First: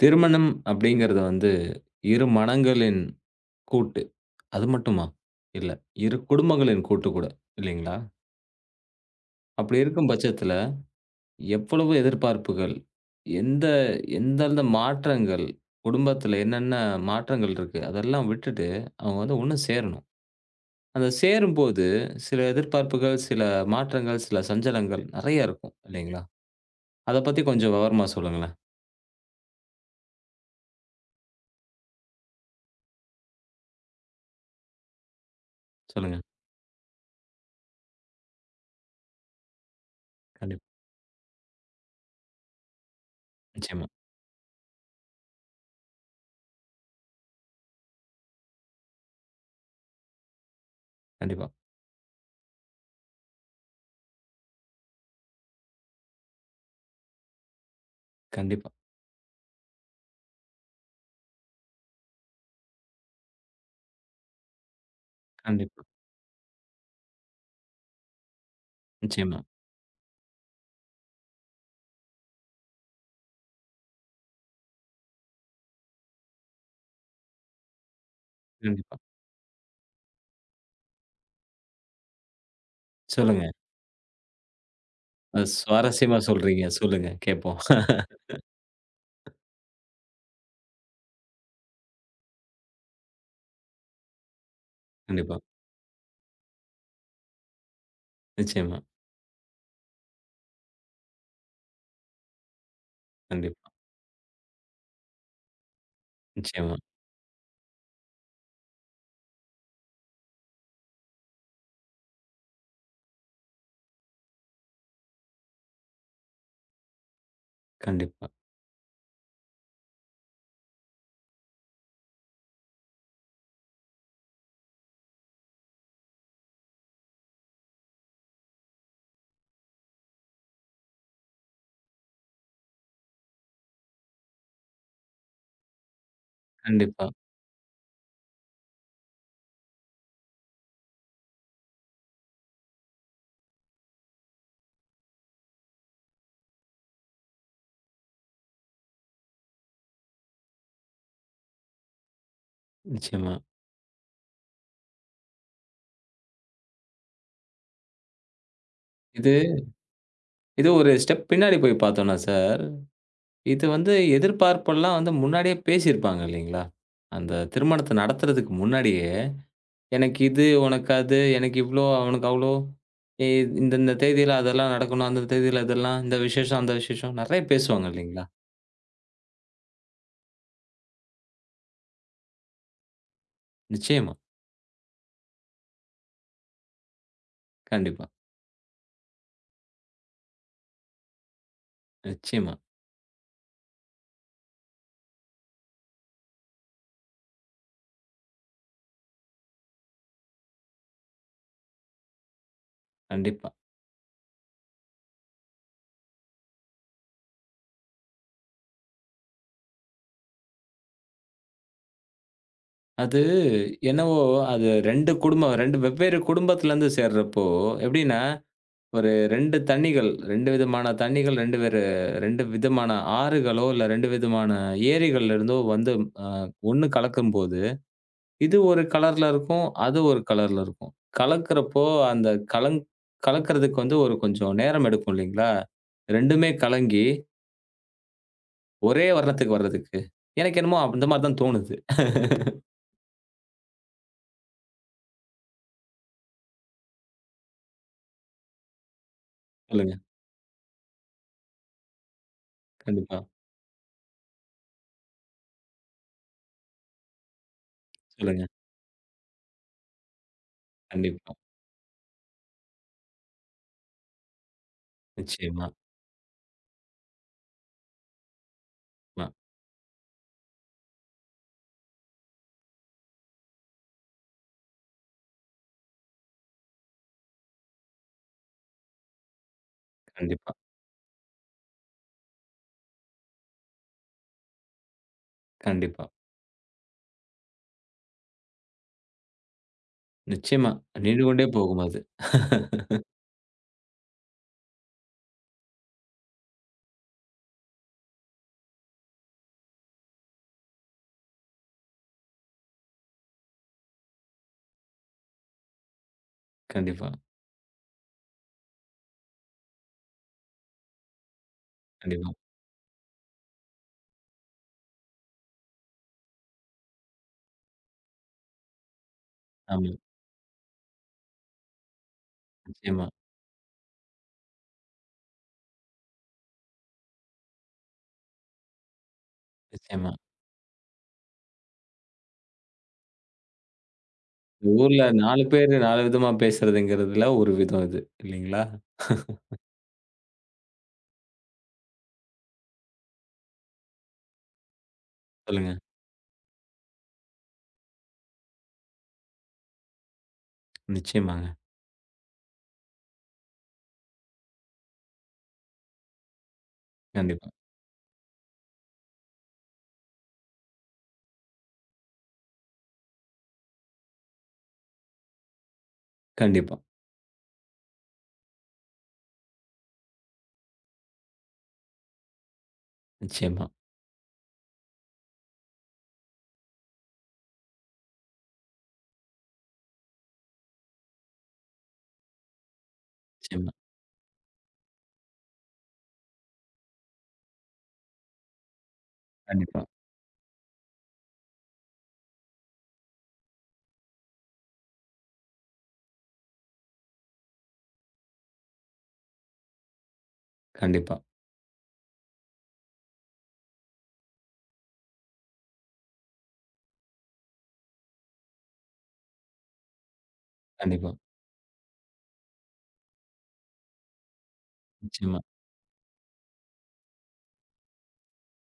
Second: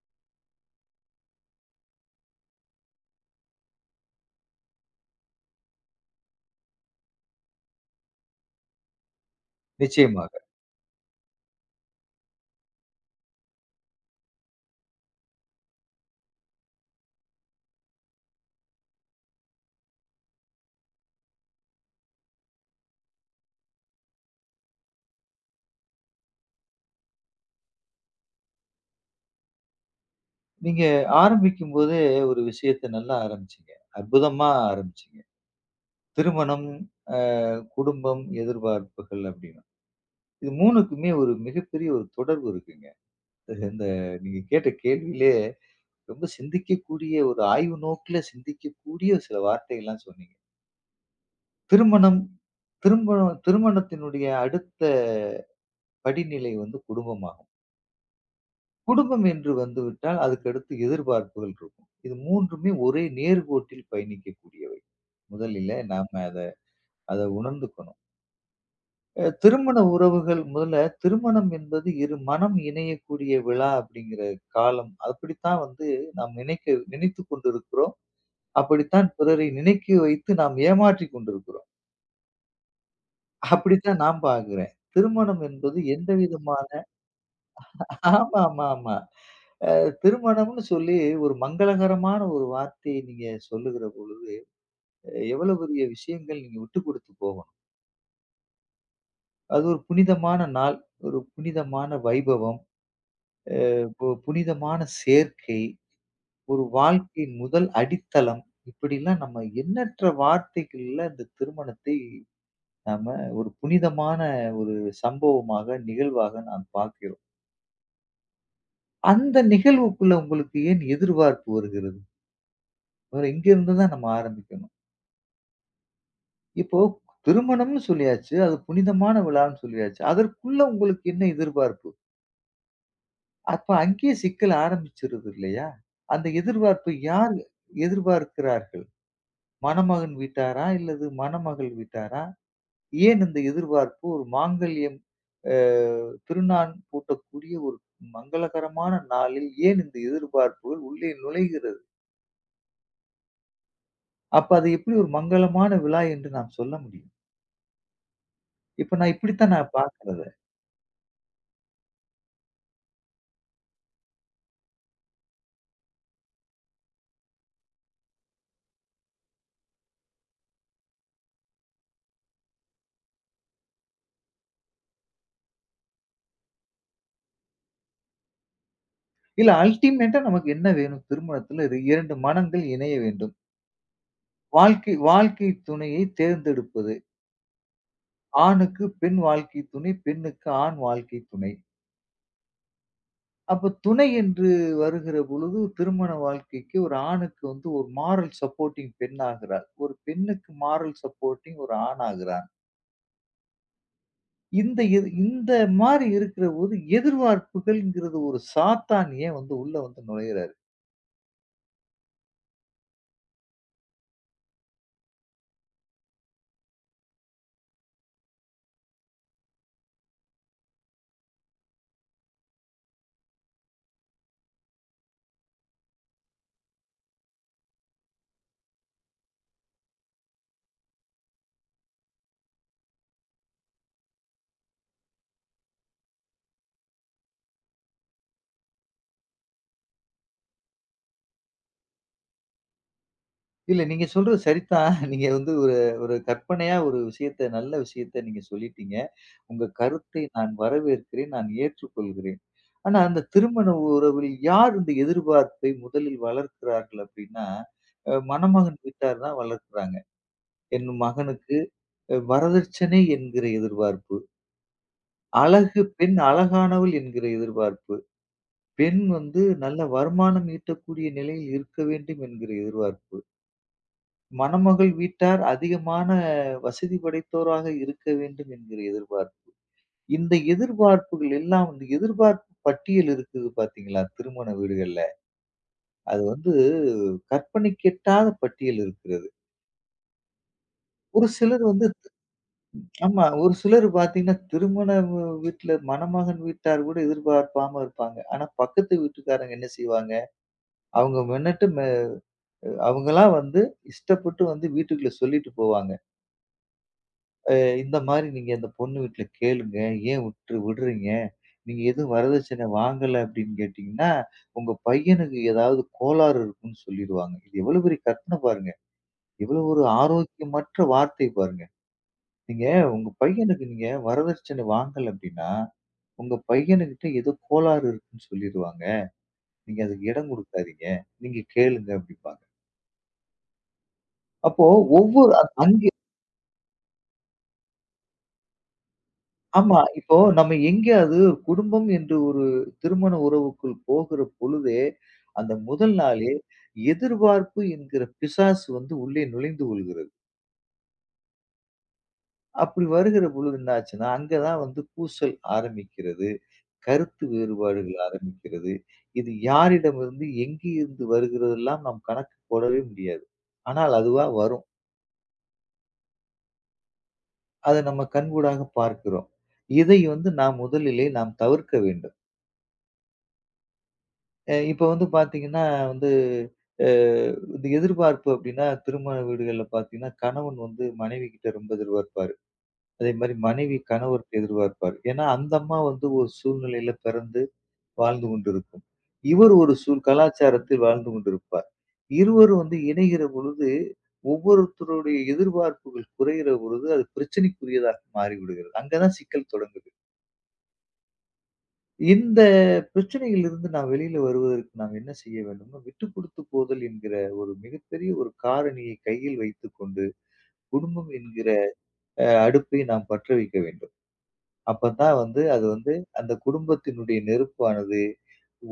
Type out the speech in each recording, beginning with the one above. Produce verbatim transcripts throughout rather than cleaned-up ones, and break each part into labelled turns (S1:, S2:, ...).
S1: திருமணம் அப்படிங்கிறது வந்து, இரு மனங்களின் கூட்டு. அது மட்டுமா? இல்ல, இரு குடும்பங்களின் கூட்டு கூட, இல்லைங்களா? அப்படி இருக்கும்
S2: நிச்சயமாக.
S1: பட்சத்தில, எவ்வளவு எதிர்பார்ப்புகள்? எந்த எந்தெந்த மாற்றங்கள்? குடும்பத்தில என்னென்ன மாற்றங்கள் இருக்கு? அதெல்லாம் விட்டுட்டு, அவங்க வந்து ஒண்ணு சேரணும். அந்த சேரும்போது, சில எதிர்பார்ப்புகள், சில மாற்றங்கள், சில சஞ்சலங்கள் நெறைய இருக்கும், இல்லைங்களா? அத பத்தி கொஞ்சம் விவரமா சொல்லுங்களேன்.
S2: நீங்க ஆரம்பிக்கும்போதே ஒரு விஷயத்த நல்லா ஆரம்பிச்சீங்க. அற்புதமா ஆரம்பிச்சீங்க.
S1: சொல்லுங்க.
S2: திருமணம், அ குடும்பம், எதிர்பார்ப்புகள் அப்படின்னு. இது
S1: கண்டிப்பா.
S2: மூன்றுக்குமே ஒரு மிகப்பெரிய ஒரு தொடர்பு இருக்குங்க. இந்த
S1: நிச்சயமா.
S2: நீங்க கேட்ட கேள்வியிலே ரொம்ப சிந்திக்கக்கூடிய ஒரு ஆய்வு நோக்குல சிந்திக்கக்கூடிய சில வார்த்தைகள்லாம் சொன்னீங்க.
S1: கண்டிப்பா.
S2: திருமணம் திருமணம் திருமணத்தினுடைய அடுத்த படிநிலை வந்து குடும்பமாகும்.
S1: கண்டிப்பா.
S2: குடும்பம் என்று வந்துவிட்டால் அதுக்கடுத்து எதிர்பார்ப்புகள் இருக்கும். இது மூன்றுமே ஒரே நேர்கோட்டில் பயணிக்கக்கூடியவை. முதலிலே
S1: கண்டிப்பா.
S2: நாம அத அத உணர்ந்துக்கணும். அ
S1: நிச்சயமா.
S2: திருமண உறவுகள் முதல்ல திருமணம் என்பது இரு மனம் இணையக்கூடிய விழா அப்படிங்கிற காலம். அப்படித்தான் வந்து நாம் நினைக்க நினைத்துக் கொண்டிருக்கிறோம்.
S1: கண்டிப்பா.
S2: அப்படித்தான் பிறரை நினைக்க வைத்து நாம் ஏமாற்றிக் கொண்டிருக்கிறோம்.
S1: சொல்லுங்க.
S2: அப்படித்தான் நான் பார்க்கிறேன். திருமணம்
S1: அது
S2: என்பது எந்த
S1: சுவாரஸ்யமா சொல்றீங்க.
S2: விதமான
S1: சொல்லுங்க கேட்போம்.
S2: ஆமாமாமா. அ திருமணம்னு சொல்லி ஒரு மங்களகரமான ஒரு வார்த்தையை நீங்க சொல்லுகிற போது,
S1: கண்டிப்பா.
S2: எவ்வளவு பெரிய விஷயங்கள் நீங்க விட்டுக் குடுத்து போகணும்.
S1: நிச்சயமா.
S2: அது ஒரு புனிதமான நாள், ஒரு புனிதமான வைபவம்.
S1: கண்டிப்பா.
S2: இப்போ புனிதமான சேர்க்கை, ஒரு
S1: நிச்சயமா.
S2: வாழ்க்கையின் முதல் அடித்தளம். இப்படிலாம் நம்ம எண்ணற்ற வார்த்தைகள்ல இந்த திருமணத்தை நாம ஒரு புனிதமான ஒரு சம்பவமாக, நிகழ்வாக நாம் பார்க்கிறோம்.
S1: கண்டிப்பா.
S2: அந்த நிகழ்வுக்குள்ள உங்களுக்கு ஏன் எதிர்பார்ப்பு வருகிறது? முதல்ல இங்கிருந்து தான் நம்ம ஆரம்பிக்கணும். இப்போ திருமணம்னு சொல்லியாச்சு. அது புனிதமான விழான்னு சொல்லியாச்சு. அதற்குள்ள உங்களுக்கு என்ன எதிர்பார்ப்பு? அப்ப அங்கேயே சிக்கல் ஆரம்பிச்சிருது இல்லையா? அந்த எதிர்பார்ப்பை
S1: கண்டிப்பா.
S2: யார் எதிர்பார்க்கிறார்கள்? மணமகன் வீட்டாரா? இல்லது மணமகள் வீட்டாரா? ஏன் இந்த எதிர்பார்ப்பு? ஒரு மாங்கல்யம் அ திருநான் பூட்டக்கூடிய ஒரு மங்களகரமான நாளில் ஏன் இந்த எதிர்பார்ப்புகள் உள்ளே நுழைகிறது?
S1: நிச்சயமா.
S2: அப்ப அது எப்படி ஒரு மங்களமான விழா என்று நாம் சொல்ல முடியும்? இப்ப நான்
S1: இது
S2: இப்படித்தான் நான் பார்க்கிறேன் அத.
S1: இது ஒரு ஸ்டெப் பின்னாடி போய் பார்த்தோம்னா சார், இது வந்து எதிர்பார்ப்பெல்லாம் வந்து முன்னாடியே பேசியிருப்பாங்க இல்லைங்களா? அந்த திருமணத்த நடத்துறதுக்கு முன்னாடியே, எனக்கு இது, உனக்கு அது, எனக்கு இவ்ளோ, அவனுக்கு அவ்ளோ, இ இந்த இந்த தேதியில அதெல்லாம் நடக்கணும். அந்த தேதியில இதெல்லாம், இந்த விசேஷம், அந்த விசேஷம் நெறைய பேசுவாங்க இல்லைங்களா?
S2: இல்ல அல்டிமேட்டா நமக்கு என்ன வேணும் திருமணத்துல? இது இரண்டு மனங்கள் இணைய வேண்டும்.
S1: நிச்சயமா.
S2: வாழ்க்கை வாழ்க்கை துணையை தேர்ந்தெடுப்பது.
S1: கண்டிப்பா.
S2: ஆணுக்கு பெண் வாழ்க்கை துணை, பெண்ணுக்கு ஆண் வாழ்க்கை துணை.
S1: நிச்சயமா.
S2: அப்ப துணை என்று வருகிற பொழுது திருமண வாழ்க்கைக்கு ஒரு ஆணுக்கு வந்து ஒரு மாரல் சப்போர்ட்டிங் பெண் ஆகிறார். ஒரு பெண்ணுக்கு மாரல் சப்போர்ட்டிங் ஒரு ஆண் ஆகிறான்.
S1: கண்டிப்பா.
S2: இந்த இது இந்த மாரி இருக்கிற போது எதிர்பார்ப்புகள்ங்கிறது ஒரு சாத்தான் ஏன் வந்து உள்ள வந்து நுழையிறாரு?
S1: அது என்னவோ அது ரெண்டு குடும்பம் ரெண்டு வெவ்வேறு குடும்பத்திலருந்து சேர்றப்போ, எப்படின்னா, ஒரு ரெண்டு தண்ணிகள், ரெண்டு விதமான தண்ணிகள், ரெண்டு வேறு ரெண்டு விதமான ஆறுகளோ, இல்ல ரெண்டு விதமான ஏரிகள்லேருந்தோ வந்து அ ஒண்ணு கலக்கும்போது, இது ஒரு கலர்ல இருக்கும், அது ஒரு கலர்ல இருக்கும். கலக்கிறப்போ, அந்த கலங் கலக்கிறதுக்கு வந்து ஒரு கொஞ்சம் நேரம் எடுக்கும் இல்லைங்களா? ரெண்டுமே கலங்கி, ஒரே வர்ணத்துக்கு வர்றதுக்கு. எனக்கு என்னமோ அந்த மாரி தான் தோணுது.
S2: இல்ல நீங்க சொல்றது சரிதான். நீங்க வந்து ஒரு ஒரு கற்பனையா ஒரு விஷயத்த நல்ல விஷயத்த நீங்க சொல்லிட்டீங்க. உங்க
S1: சொல்லுங்க.
S2: கருத்தை நான் வரவேற்கிறேன். நான் ஏற்றுக்கொள்கிறேன். ஆனா
S1: கண்டிப்பா.
S2: அந்த திருமண உறவில் யார் இந்த எதிர்பார்ப்பை முதலில் வளர்க்கிறார்கள் அப்படின்னா, அ
S1: சொல்லுங்க.
S2: மணமகன் வீட்டார் தான் வளர்க்கிறாங்க. என்
S1: கண்டிப்பா.
S2: மகனுக்கு அ வரதட்சணை என்கிற எதிர்பார்ப்பு,
S1: நிச்சயமா.
S2: அழகு பெண் அழகானவள் என்கிற எதிர்பார்ப்பு, பெண்
S1: அ
S2: வந்து நல்ல வருமானம் ஈட்டக்கூடிய நிலையில் இருக்க வேண்டும் என்கிற எதிர்பார்ப்பு. மணமகள் வீட்டார் அதிகமான வசதி படைத்தோராக இருக்க வேண்டும் என்கிற எதிர்பார்ப்பு. இந்த
S1: கண்டிப்பா,
S2: எதிர்பார்ப்புகள் எல்லாம் இந்த எதிர்பார்ப்பு பட்டியல் இருக்குது பாத்தீங்களா? திருமண வீடுகள்ல.
S1: கண்டிப்பா.
S2: அது வந்து கற்பனைக்கெட்டாத பட்டியல் இருக்கிறது.
S1: நிச்சயமா. நீண்டு
S2: ஒரு
S1: கொண்டே
S2: சிலர்
S1: போகும்
S2: வந்து
S1: அது.
S2: ஆமா. ஒரு சிலர் பாத்தீங்கன்னா, திருமண வ வீட்ல மணமகன் வீட்டார் கூட எதிர்பார்ப்பாம இருப்பாங்க. ஆனா, பக்கத்து வீட்டுக்காரங்க என்ன செய்வாங்க? அவங்க மெனட்டு மெ அவங்களா வந்து இஷ்டப்பட்டு வந்து வீட்டுக்குள்ள சொல்லிட்டு போவாங்க.
S1: கண்டிப்பா,
S2: இந்த மாரி நீங்க அந்த பொண்ணு வீட்ல கேளுங்க. ஏன் விட்ரு விடுறீங்க? நீங்க எதுவும்
S1: கண்டிப்பா.
S2: வரதட்சணை வாங்கல அப்படின்னு கேட்டீங்கன்னா, உங்க பையனுக்கு ஏதாவது கோளாறு இருக்குன்னு சொல்லிருவாங்க. இது எவ்வளவு பெரிய கற்பனை பாருங்க. எவ்வளவு ஒரு
S1: ஆமா.
S2: ஆரோக்கியமற்ற வார்த்தை பாருங்க. நீங்க
S1: நிச்சயமா,
S2: உங்க பையனுக்கு நீங்க வரதட்சணை வாங்கல அப்படின்னா, உங்க பையனுகிட்ட ஏதோ கோளாறு இருக்குன்னு சொல்லிருவாங்க. நீங்க அதுக்கு
S1: நிச்சயமா.
S2: இடம் குடுக்காதீங்க. நீங்க கேளுங்க அப்படிம்பாங்க. அப்போ
S1: ஊர்ல
S2: ஒவ்வொரு அ
S1: நாலு பேரு
S2: அங்க
S1: நாலு விதமா பேசுறதுங்கிறதுல ஒரு விதம் இது. இல்லைங்களா?
S2: ஆமா. இப்போ நம்ம எங்கேயாவது குடும்பம் என்று ஒரு திருமண உறவுக்குள் போகிற பொழுதே, அந்த
S1: சொல்லுங்க.
S2: முதல் நாளே எதிர்பார்ப்பு என்கிற பிசாசு வந்து உள்ளே நுழைந்து கொள்கிறது.
S1: நிச்சயமாங்க.
S2: அப்படி வருகிற பொழுது என்ன ஆச்சுன்னா, அங்க தான் வந்து பூசல் ஆரம்பிக்கிறது. கருத்து
S1: கண்டிப்பா,
S2: வேறுபாடுகள் ஆரம்பிக்கிறது. இது யாரிடமிருந்து, எங்கேயிருந்து வருகிறதெல்லாம் நாம் கணக்கு போடவே முடியாது. ஆனால் அதுவா வரும்.
S1: கண்டிப்பா.
S2: அதை நம்ம கண்கூடாக பார்க்கிறோம். இதை வந்து நாம் முதலிலே நாம் தவிர்க்க வேண்டும்.
S1: நிச்சயமா,
S2: அ இப்ப வந்து பார்த்தீங்கன்னா வந்து, அ இந்த எதிர்பார்ப்பு அப்டின்னா, திருமண வீடுகள்ல பார்த்தீங்கன்னா, கணவன் வந்து மனைவி கிட்ட ரொம்ப எதிர்பார்ப்பாரு. அதேமாரி
S1: நிச்சயமா.
S2: மனைவி கணவர்ட்ட எதிர்பார்ப்பாரு. ஏன்னா, அந்த அம்மா வந்து ஒரு சூழ்நிலையில பிறந்து வாழ்ந்து கொண்டிருக்கும். இவர் ஒரு
S1: கண்டிப்பா,
S2: சூழ் கலாச்சாரத்தில் வாழ்ந்து கொண்டிருப்பார். இருவரும் வந்து இணைகிற பொழுது, ஒவ்வொருத்தருடைய எதிர்பார்ப்புகள் குறைகிற பொழுது, அது பிரச்சனைக்குரியதாக மாறிவிடுகிறது. அங்க தான் சிக்கல் தொடங்குது.
S1: கண்டிப்பா,
S2: இந்த பிரச்சனையிலிருந்து நான் வெளியில வருவதற்கு நாம் என்ன செய்ய வேண்டும்னா, விட்டுக் குடுத்து போதல் என்கிற ஒரு மிகப்பெரிய ஒரு காரணியை கையில் வைத்துக்கொண்டு, குடும்பம்
S1: கண்டிப்பா.
S2: என்கிற அ அடுப்பை நாம் பற்ற வைக்க வேண்டும். அப்பதான்
S1: நிச்சயமா.
S2: வந்து அது வந்து அந்த குடும்பத்தினுடைய நெருப்பானது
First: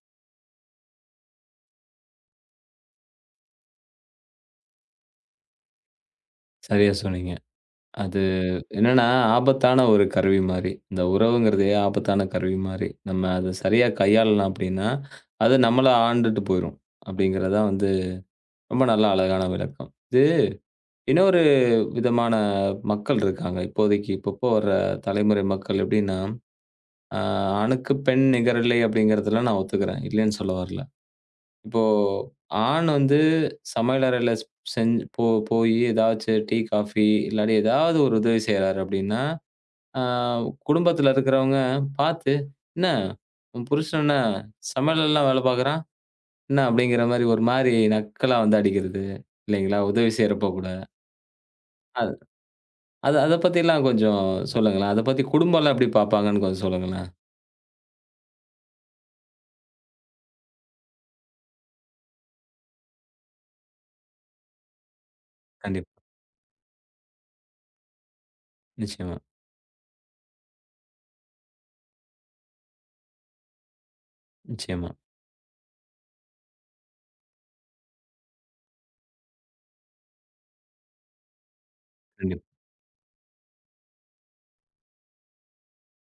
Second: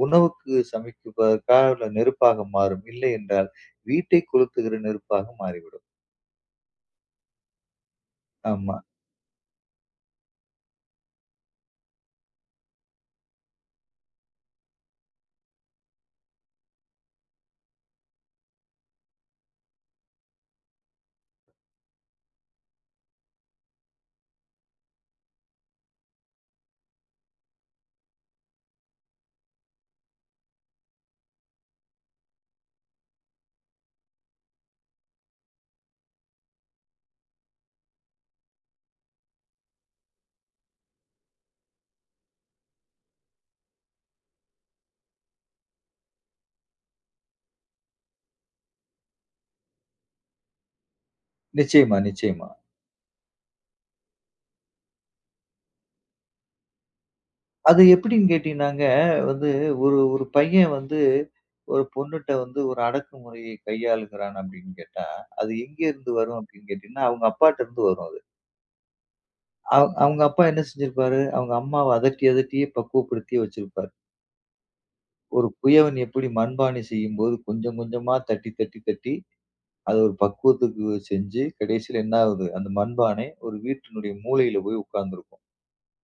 S2: உணவுக்கு சமைப்பதற்கான நெருப்பாக மாறும். இல்லை என்றால் வீட்டை கொளுத்துகிற நெருப்பாக மாறிவிடும்.
S1: சரியா சொன்னீங்க. அது
S2: ஆமா.
S1: என்னன்னா, ஆபத்தான ஒரு கருவி மாரி. இந்த உறவுங்கிறதே ஆபத்தான கருவி மாரி. நம்ம அத சரியா கையாளலாம் அப்படின்னா, அது நம்மள ஆண்டுட்டு போயிரும். அப்படிங்கிறதான் வந்து ரொம்ப நல்ல அழகான விளக்கம். இது இன்னொரு விதமான மக்கள் இருக்காங்க. இப்போதைக்கு இப்பப்போ வர தலைமுறை மக்கள் எப்படின்னா, அ "ஆணுக்கு பெண் நிகரில்லை" அப்படிங்கிறதுல நான் ஒத்துக்கிறேன். இல்லைன்னு சொல்ல வரல. இப்போ ஆண் வந்து சமையலறையில ஸ் செஞ் போ போயி ஏதாச்சு டீ, காஃபி இல்லாட்டி ஏதாவது ஒரு உதவி செய்றாரு அப்படின்னா, அ குடும்பத்தில இருக்கிறவங்க பார்த்து, "என்ன உன் புருஷன் என்ன சமையலல்லாம் வேலை பார்க்குறான்? என்ன?" அப்படிங்கிற மாரி ஒரு மாரி நக்கலா வந்து அடிக்கிறது. இல்லைங்களா? உதவி செய்றப்போ கூட.
S2: நிச்சயமா, நிச்சயமா.
S1: அது அத பத்திலாம் கொஞ்சம் சொல்லுங்களேன். அத பத்தி குடும்பம்லாம் எப்படி பார்ப்பாங்கன்னு கொஞ்சம் சொல்லுங்களேன்?
S2: அது எப்படின்னு கேட்டீங்கன்னாங்க, வந்து ஒரு ஒரு பையன் வந்து ஒரு பொண்ணுட்ட வந்து ஒரு அடக்குமுறையை கையாளுகிறான் அப்படின்னு கேட்டா, அது
S1: கண்டிப்பா.
S2: எங்கேருந்து வரும் அப்படின்னு கேட்டீங்கன்னா, அவங்க அப்பாட்டருந்து வரும் அது.
S1: நிச்சயமா,
S2: அவ் அவங்க அப்பா என்ன செஞ்சிருப்பாரு, அவங்க அம்மாவ அதட்டி அதட்டியே பக்குவப்படுத்தியே வச்சிருப்பாரு.
S1: நிச்சயமா.
S2: ஒரு குயவன் எப்படி மண்பானை செய்யும்போது கொஞ்சம் கொஞ்சமா தட்டி தட்டி தட்டி அத ஒரு பக்குவத்துக்கு செஞ்சு கடைசியில என்ன
S1: கண்டிப்
S2: ஆகுது, அந்த மண்பானை ஒரு வீட்டினுடைய மூலையில போய் உட்கார்ந்திருக்கும்.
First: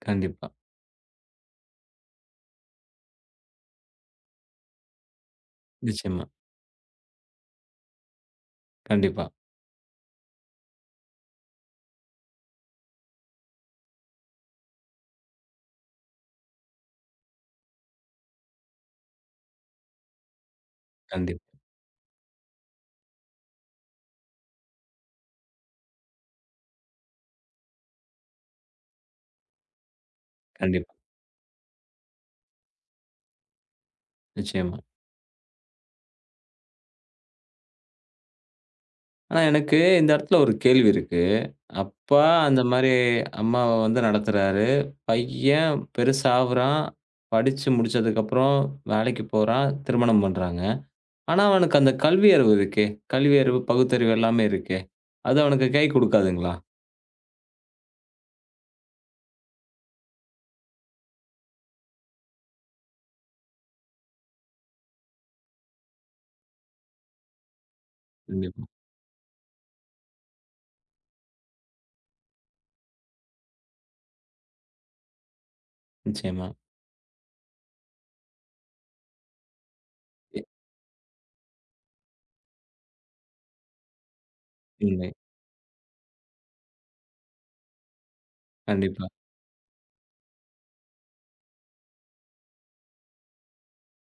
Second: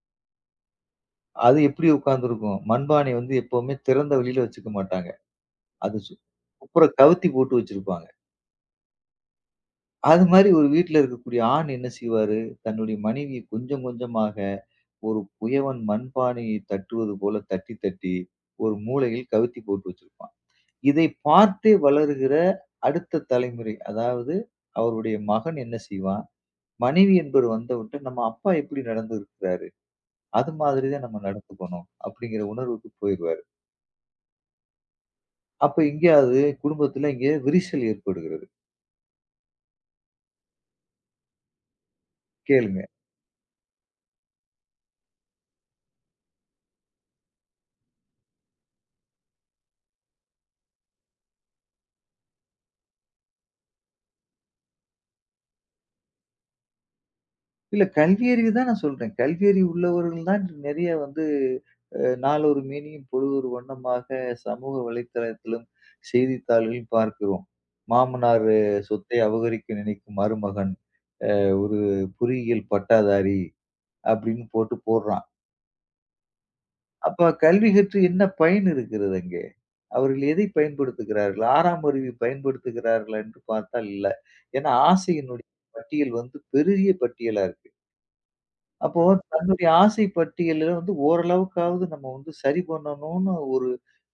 S1: கண்டிப்பா.
S2: அது எப்படி உட்கார்ந்திருக்கும், மண்பானை வந்து எப்பவுமே திறந்த வெளியில வச்சுக்க மாட்டாங்க. அது சு
S1: நிச்சயமா.
S2: அப்புறம் கவுத்தி போட்டு வச்சிருப்பாங்க.
S1: கண்டிப்பா,
S2: அது மாரி ஒரு வீட்ல இருக்கக்கூடிய ஆண் என்ன செய்வாரு, தன்னுடைய மனைவியை கொஞ்சம் கொஞ்சமாக ஒரு குயவன் மண்பானையை தட்டுவது போல தட்டி தட்டி ஒரு மூலையில் கவுத்தி போட்டு வச்சிருப்பான். இதை
S1: கண்டிப்பா,
S2: பார்த்தே வளருகிற அடுத்த தலைமுறை, அதாவது அவருடைய மகன் என்ன செய்வான், மனைவி என்பவர் வந்தவுட்ட நம்ம அப்பா எப்படி நடந்துருக்கிறாரு, அது மாதிரி
S1: கண்டிப்பா.
S2: தான் நம்ம நடந்துக்கணும் அப்படிங்கிற உணர்வுக்கு போயிருவாரு.
S1: நிச்சயமா.
S2: அப்ப எங்கேயாவது குடும்பத்துல இங்க விரிசல் ஏற்படுகிறது.
S1: ஆனா எனக்கு இந்த இடத்துல ஒரு கேள்வி இருக்கு. அப்பா அந்த
S2: கேளுங்க.
S1: மாரி அம்மாவ வந்து நடத்துறாரு. பையன் பெருசாவுறான். படிச்சு முடிச்சதுக்கப்புறம் வேலைக்கு போறான். திருமணம் பண்றாங்க. ஆனா அவனுக்கு அந்த கல்வி அறிவு இருக்கே! கல்வி அறிவு, பகுத்தறிவு எல்லாமே இருக்கே! அது அவனுக்கு கை குடுக்காதுங்களா?
S2: இல்ல கல்வியறிவு தான் நான் சொல்றேன். கல்வியறிவு உள்ளவர்கள் தான் நிறைய வந்து அ நாளொரு மேனியும் பொழுதொரு வண்ணமாக சமூக வலைத்தளத்திலும், செய்தித்தாள்களில் பார்க்கிறோம். மாமனார்
S1: கண்டிப்பா.
S2: அஹ், சொத்தை அபகரிக்க நினைக்கும் மருமகன், அஹ், ஒரு பொறியியல் பட்டாதாரி அப்படின்னு போட்டு போடுறான்.
S1: நிச்சயமா.
S2: அப்ப கல்வி கற்று என்ன பயன் இருக்கிறது அங்கே? அவர்கள்
S1: எ
S2: எதை பயன்படுத்துகிறார்கள்? ஆறாம் அறிவை பயன்படுத்துகிறார்களா என்று பார்த்தால் இல்ல. ஏன்னா
S1: இல்லை.
S2: ஆசையினுடைய பட்டியல் வந்து பெரிய பட்டியலா இருக்கு. அப்போ
S1: கண்டிப்பா.
S2: தன்னுடைய ஆசை பட்டியல்ல வந்து ஓரளவுக்காவது நம்ம வந்து சரி பண்ணணும்னு ஒரு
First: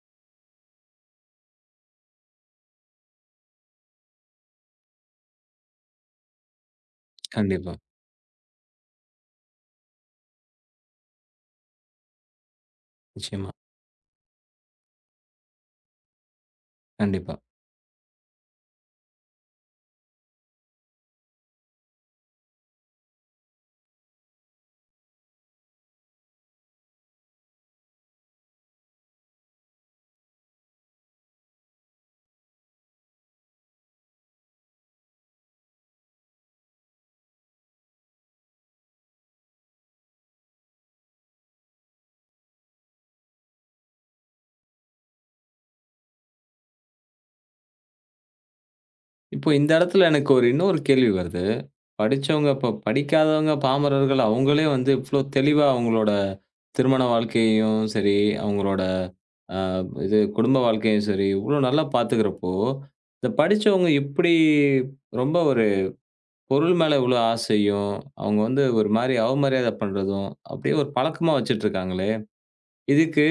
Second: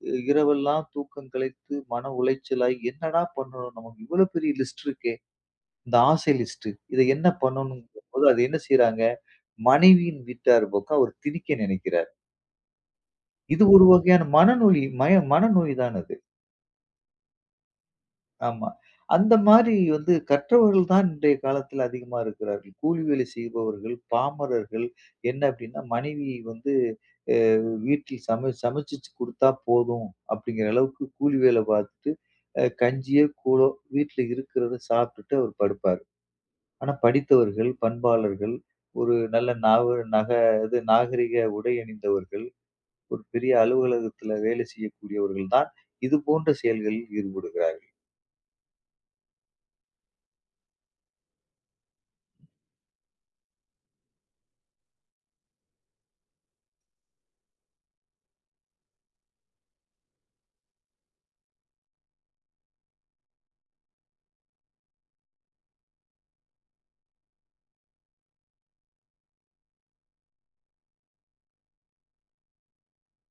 S2: அஹ், இரவெல்லாம் தூக்கம் கலைத்து மன உளைச்சலாய் என்னடா பண்ணணும் நமக்கு இவ்வளவு பெரிய லிஸ்ட் இருக்கே இந்த ஆசை லிஸ்ட் இதை என்ன
S1: கண்டிப்பா.
S2: பண்ணணும் போது அது என்ன செய்றாங்க மனைவியின் வீட்டார் பக்கம் அவர் திணிக்க நினைக்கிறார்.
S1: நிச்சயமா.
S2: இது ஒரு வகையான மனநோய் மய மனநோய் தான் அது.
S1: கண்டிப்பா.
S2: ஆமா. அந்த மாரி வந்து கற்றவர்கள் தான் இன்றைய காலத்துல அதிகமா இருக்கிறார்கள். கூலி வேலை செய்பவர்கள், பாமரர்கள் என்ன அப்டின்னா, மனைவி வந்து அ வீட்டில் சம சமைச்சு குடுத்தா போதும் அப்டிங்கிற அளவுக்கு கூலி வேல பார்த்துட்டு, அ கஞ்சியோ, கூழோ வீட்ல இருக்கிறத சாப்ட்டுட்டு அவர் படுப்பாரு. ஆனா படித்தவர்கள், பண்பாளர்கள், ஒரு நல்ல நாக நக இது நாகரிக உடை அணிந்தவர்கள், ஒரு பெரிய அலுவலகத்துல வேலை செய்யக்கூடியவர்கள் தான் இது போன்ற செயல்களில் ஈடுபடுகிறார்கள்.
S1: இப்போ இந்த இடத்துல எனக்கு ஒரு இன்னொரு கேள்வி வருது. படிச்சவங்க இப்ப படிக்காதவங்க பாமரர்கள் அவங்களே வந்து இவ்ளோ தெளிவா அவங்களோட திருமண வாழ்க்கையையும் சரி, அவங்களோட அ இது குடும்ப வாழ்க்கையும் சரி, இவ்ளோ நல்லா பார்த்துக்கிறப்போ, இந்த படிச்சவங்க இப்படி ரொம்ப ஒரு பொருள் மேல இவ்ளோ ஆசையும், அவங்க வந்து ஒரு மாரி அவமரியாதை பண்றதும், அப்படியே ஒரு பழக்கமா வச்சுட்டு இருக்காங்களே! இதுக்கு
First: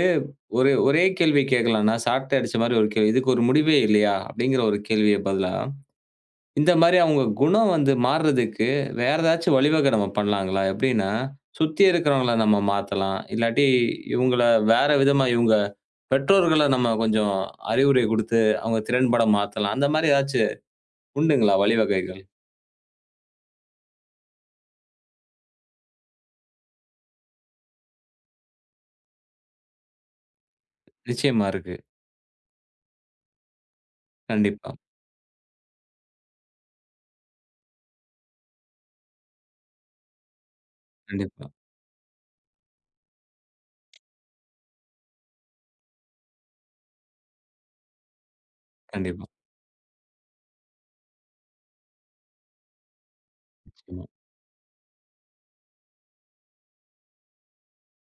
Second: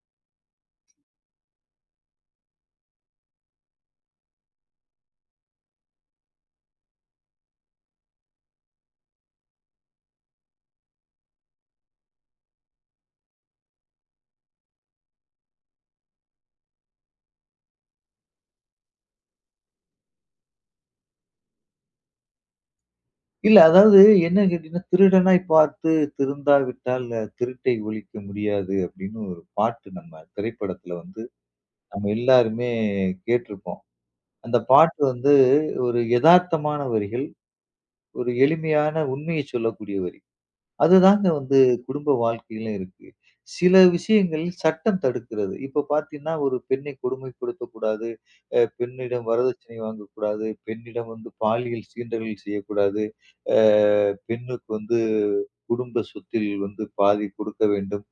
S1: ஒரு ஒரே கேள்வி கேட்கலாம். நான் சாட்டை அடிச்ச மாரி ஒரு கேள்வி. இதுக்கு ஒரு முடிவே இல்லையா? அப்படிங்கிற ஒரு கேள்விய பதிலா, இந்த மாரி அவங்க குணம் வந்து மாறுறதுக்கு வேற ஏதாச்சும் வழிவகை நம்ம பண்ணலாங்களா? எப்படின்னா, சுத்தி இருக்கிறவங்கள நம்ம மாத்தலாம். இல்லாட்டி இவங்கள வேற விதமா இவங்க பெற்றோர்கள நம்ம கொஞ்சம் அறிவுரை குடுத்து, அவங்க திறன்பட மாத்தலாம். அந்த மாரி ஏதாச்சும் உண்டுங்களா வழிவகைகள்?
S2: இல்ல. அதாவது என்ன கேட்டீங்கன்னா, "திருடனாய் பார்த்து திருந்தாவிட்டால் அஹ், திருட்டை ஒழிக்க முடியாது" அப்படின்னு ஒரு பாட்டு நம்ம திரைப்படத்துல வந்து
S1: நிச்சயமா இருக்கு.
S2: நம்ம எல்லாருமே கேட்டிருப்போம். அந்த
S1: கண்டிப்பா,
S2: பாட்டு வந்து ஒரு எதார்த்தமான வரிகள். ஒரு எளிமையான உண்மையை சொல்லக்கூடிய வரி. அதுதாங்க
S1: கண்டிப்பா,
S2: வந்து குடும்ப வாழ்க்கையில இருக்கு. சில விஷயங்கள் சட்டம் தடுக்கிறது. இப்ப பார்த்தீங்கன்னா, ஒரு பெண்ணை கொடுமைப்படுத்தக்கூடாது. அ பெண்ணிடம்
S1: கண்டிப்பா.
S2: வரதட்சணை வாங்கக்கூடாது. பெண்ணிடம் வந்து பாலியல் சீண்டல்கள் செய்யக்கூடாது. அ
S1: நிச்சயமா,
S2: பெண்ணுக்கு வந்து குடும்ப சொத்தில் வந்து பாதி கொடுக்க வேண்டும்.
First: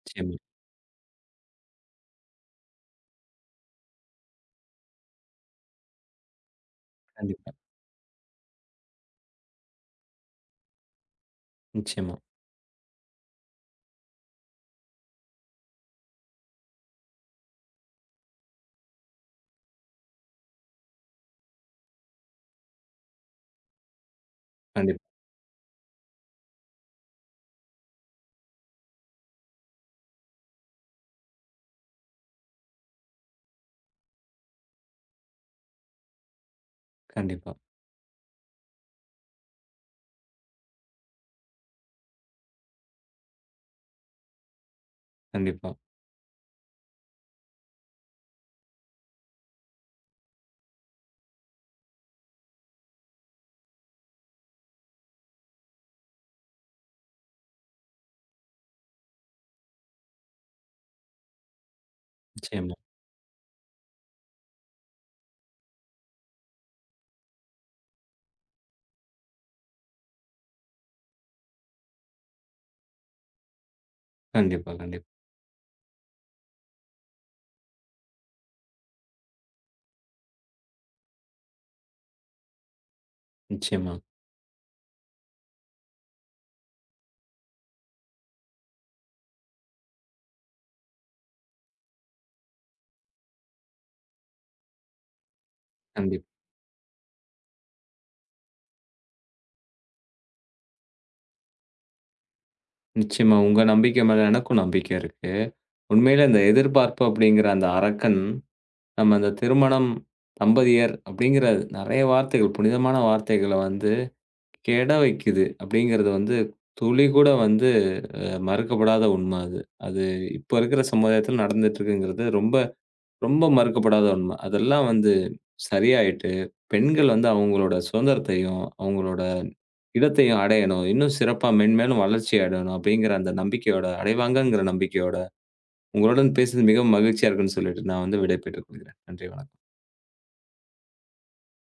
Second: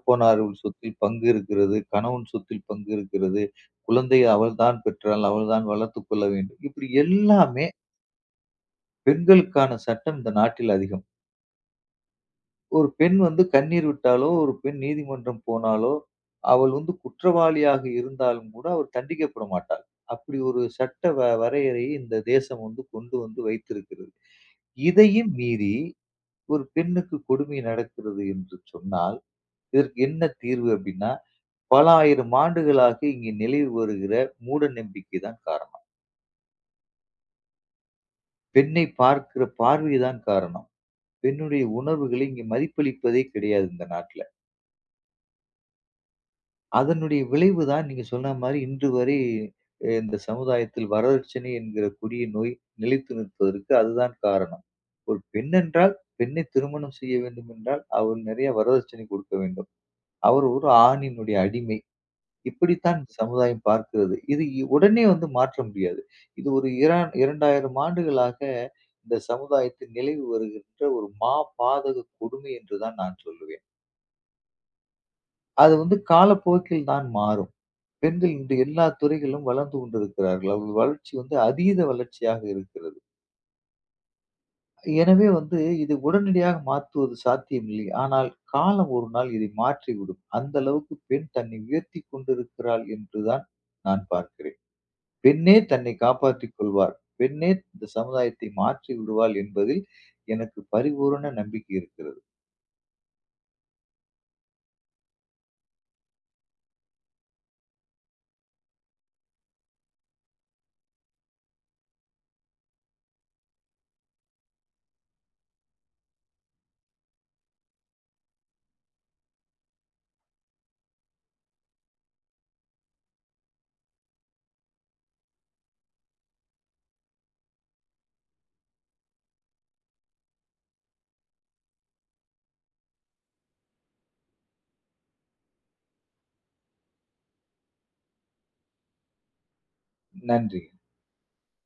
S1: நிச்சயமா.
S2: சொத்தில் பங்கு இருக்கிறது. கணவன் சொத்தில் பங்கு இருக்கிறது. குழந்தையை அவள்தான் பெற்றாள். அவள்தான் வளர்த்துக் கொள்ள வேண்டும். இப்படி
S1: கண்டிப்பா,
S2: எல்லாமே பெண்களுக்கான சட்டம் இந்த நாட்டில் அதிகம்.
S1: நிச்சயமா.
S2: ஒரு பெண் வந்து கண்ணீர் விட்டாலோ, ஒரு பெண் நீதிமன்றம் போனாலோ, அவள் வந்து குற்றவாளியாக இருந்தாலும் கூட அவள் தண்டிக்கப்பட மாட்டாள். அப்படி ஒரு சட்ட வ வரையறையை இந்த தேசம் வந்து கொண்டு வந்து வைத்திருக்கிறது.
S1: கண்டிப்பா,
S2: இதையும் மீறி ஒரு பெண்ணுக்கு கொடுமை நடக்கிறது என்று சொன்னால், இதற்கு என்ன தீர்வு அப்படின்னா, பல ஆயிரம் ஆண்டுகளாக இங்கு நிலவி வருகிற மூட நம்பிக்கை தான் காரணம்.
S1: கண்டிப்பா,
S2: பெண்ணை பார்க்கிற பார்வை தான் காரணம். பெண்ணுடைய உணர்வுகளை இங்கு மதிப்பளிப்பதே கிடையாது இந்த நாட்ல.
S1: கண்டிப்பா.
S2: அதனுடைய விளைவு தான் நீங்க சொன்ன மாரி இன்று வரை அ இந்த சமுதாயத்தில் வரதட்சணை என்கிற கொடிய நோய் நிலைத்து நிற்பதற்கு அதுதான் காரணம். ஒரு பெண் என்றால் பெண்ணை திருமணம் செய்ய வேண்டும் என்றால் அவர் நிறைய வரதட்சணை கொடுக்க வேண்டும். அவர் ஒரு ஆணினுடைய அடிமை.
S1: நிச்சயமா.
S2: இப்படித்தான் இந்த சமுதாயம் பார்க்கிறது. இது இ- உடனே வந்து மாற்ற முடியாது. இது ஒரு இரா இரண்டாயிரம் ஆண்டுகளாக இந்த சமுதாயத்தில் நிலவி வருகின்ற ஒரு மாபாதக கொடுமை என்று தான் நான் சொல்லுவேன்.
S1: கண்டிப்பா, கண்டிப்பா.
S2: அது வந்து காலப்போக்கில் தான் மாறும். பெண்கள் இன்று எல்லா துறைகளிலும் வளர்ந்து கொண்டிருக்கிறார்கள். அவர்கள் வளர்ச்சி வந்து அதீத வளர்ச்சியாக இருக்கிறது.
S1: நிச்சயமா,
S2: எனவே வந்து இது உடனடியாக மாற்றுவது சாத்தியமில்லை. ஆனால் காலம் ஒரு நாள் இதை மாற்றிவிடும். அந்த அளவுக்கு பெண் தன்னை உயர்த்திக் கொண்டிருக்கிறாள் என்றுதான் நான் பார்க்கிறேன். பெண்ணே தன்னை
S1: கண்டிப்பா.
S2: காப்பாற்றிக் கொள்வார். பெண்ணே இந்த சமுதாயத்தை மாற்றி விடுவாள் என்பதில் எனக்கு பரிபூரண நம்பிக்கை இருக்கிறது.
S1: நிச்சயமா உங்க நம்பிக்கை மேல எனக்கும் நம்பிக்கை இருக்கு. உண்மையில இந்த எதிர்பார்ப்பு அப்படிங்கிற அந்த அரக்கன், நம்ம அந்த திருமணம், தம்பதியர் அப்படிங்கிற நெறைய வார்த்தைகள், புனிதமான வார்த்தைகள வந்து கெட வைக்குது அப்படிங்கிறது வந்து துளி கூட வந்து மறுக்கப்படாத உண்ம அது. அது இப்ப இருக்கிற சமுதாயத்தில நடந்துட்டு இருக்குங்கிறது ரொம்ப ரொம்ப மறுக்கப்படாத உண்ம. அதெல்லாம் வந்து சரியாயிட்டு, பெண்கள் வந்து அவங்களோட சுதந்திரத்தையும், அவங்களோட இடத்தையும் அடையணும். இன்னும் சிறப்பா மென்மேலும் வளர்ச்சி அடையணும் அப்படிங்கிற அந்த நம்பிக்கையோட, அடைவாங்கங்கிற நம்பிக்கையோட, உங்களுடன் பேசியது மிகவும் மகிழ்ச்சியா இருக்குன்னு சொல்லிட்டு நான் வந்து விடை பெற்றுக் கொள்கிறேன். நன்றி, வணக்கம்.
S2: நன்றி.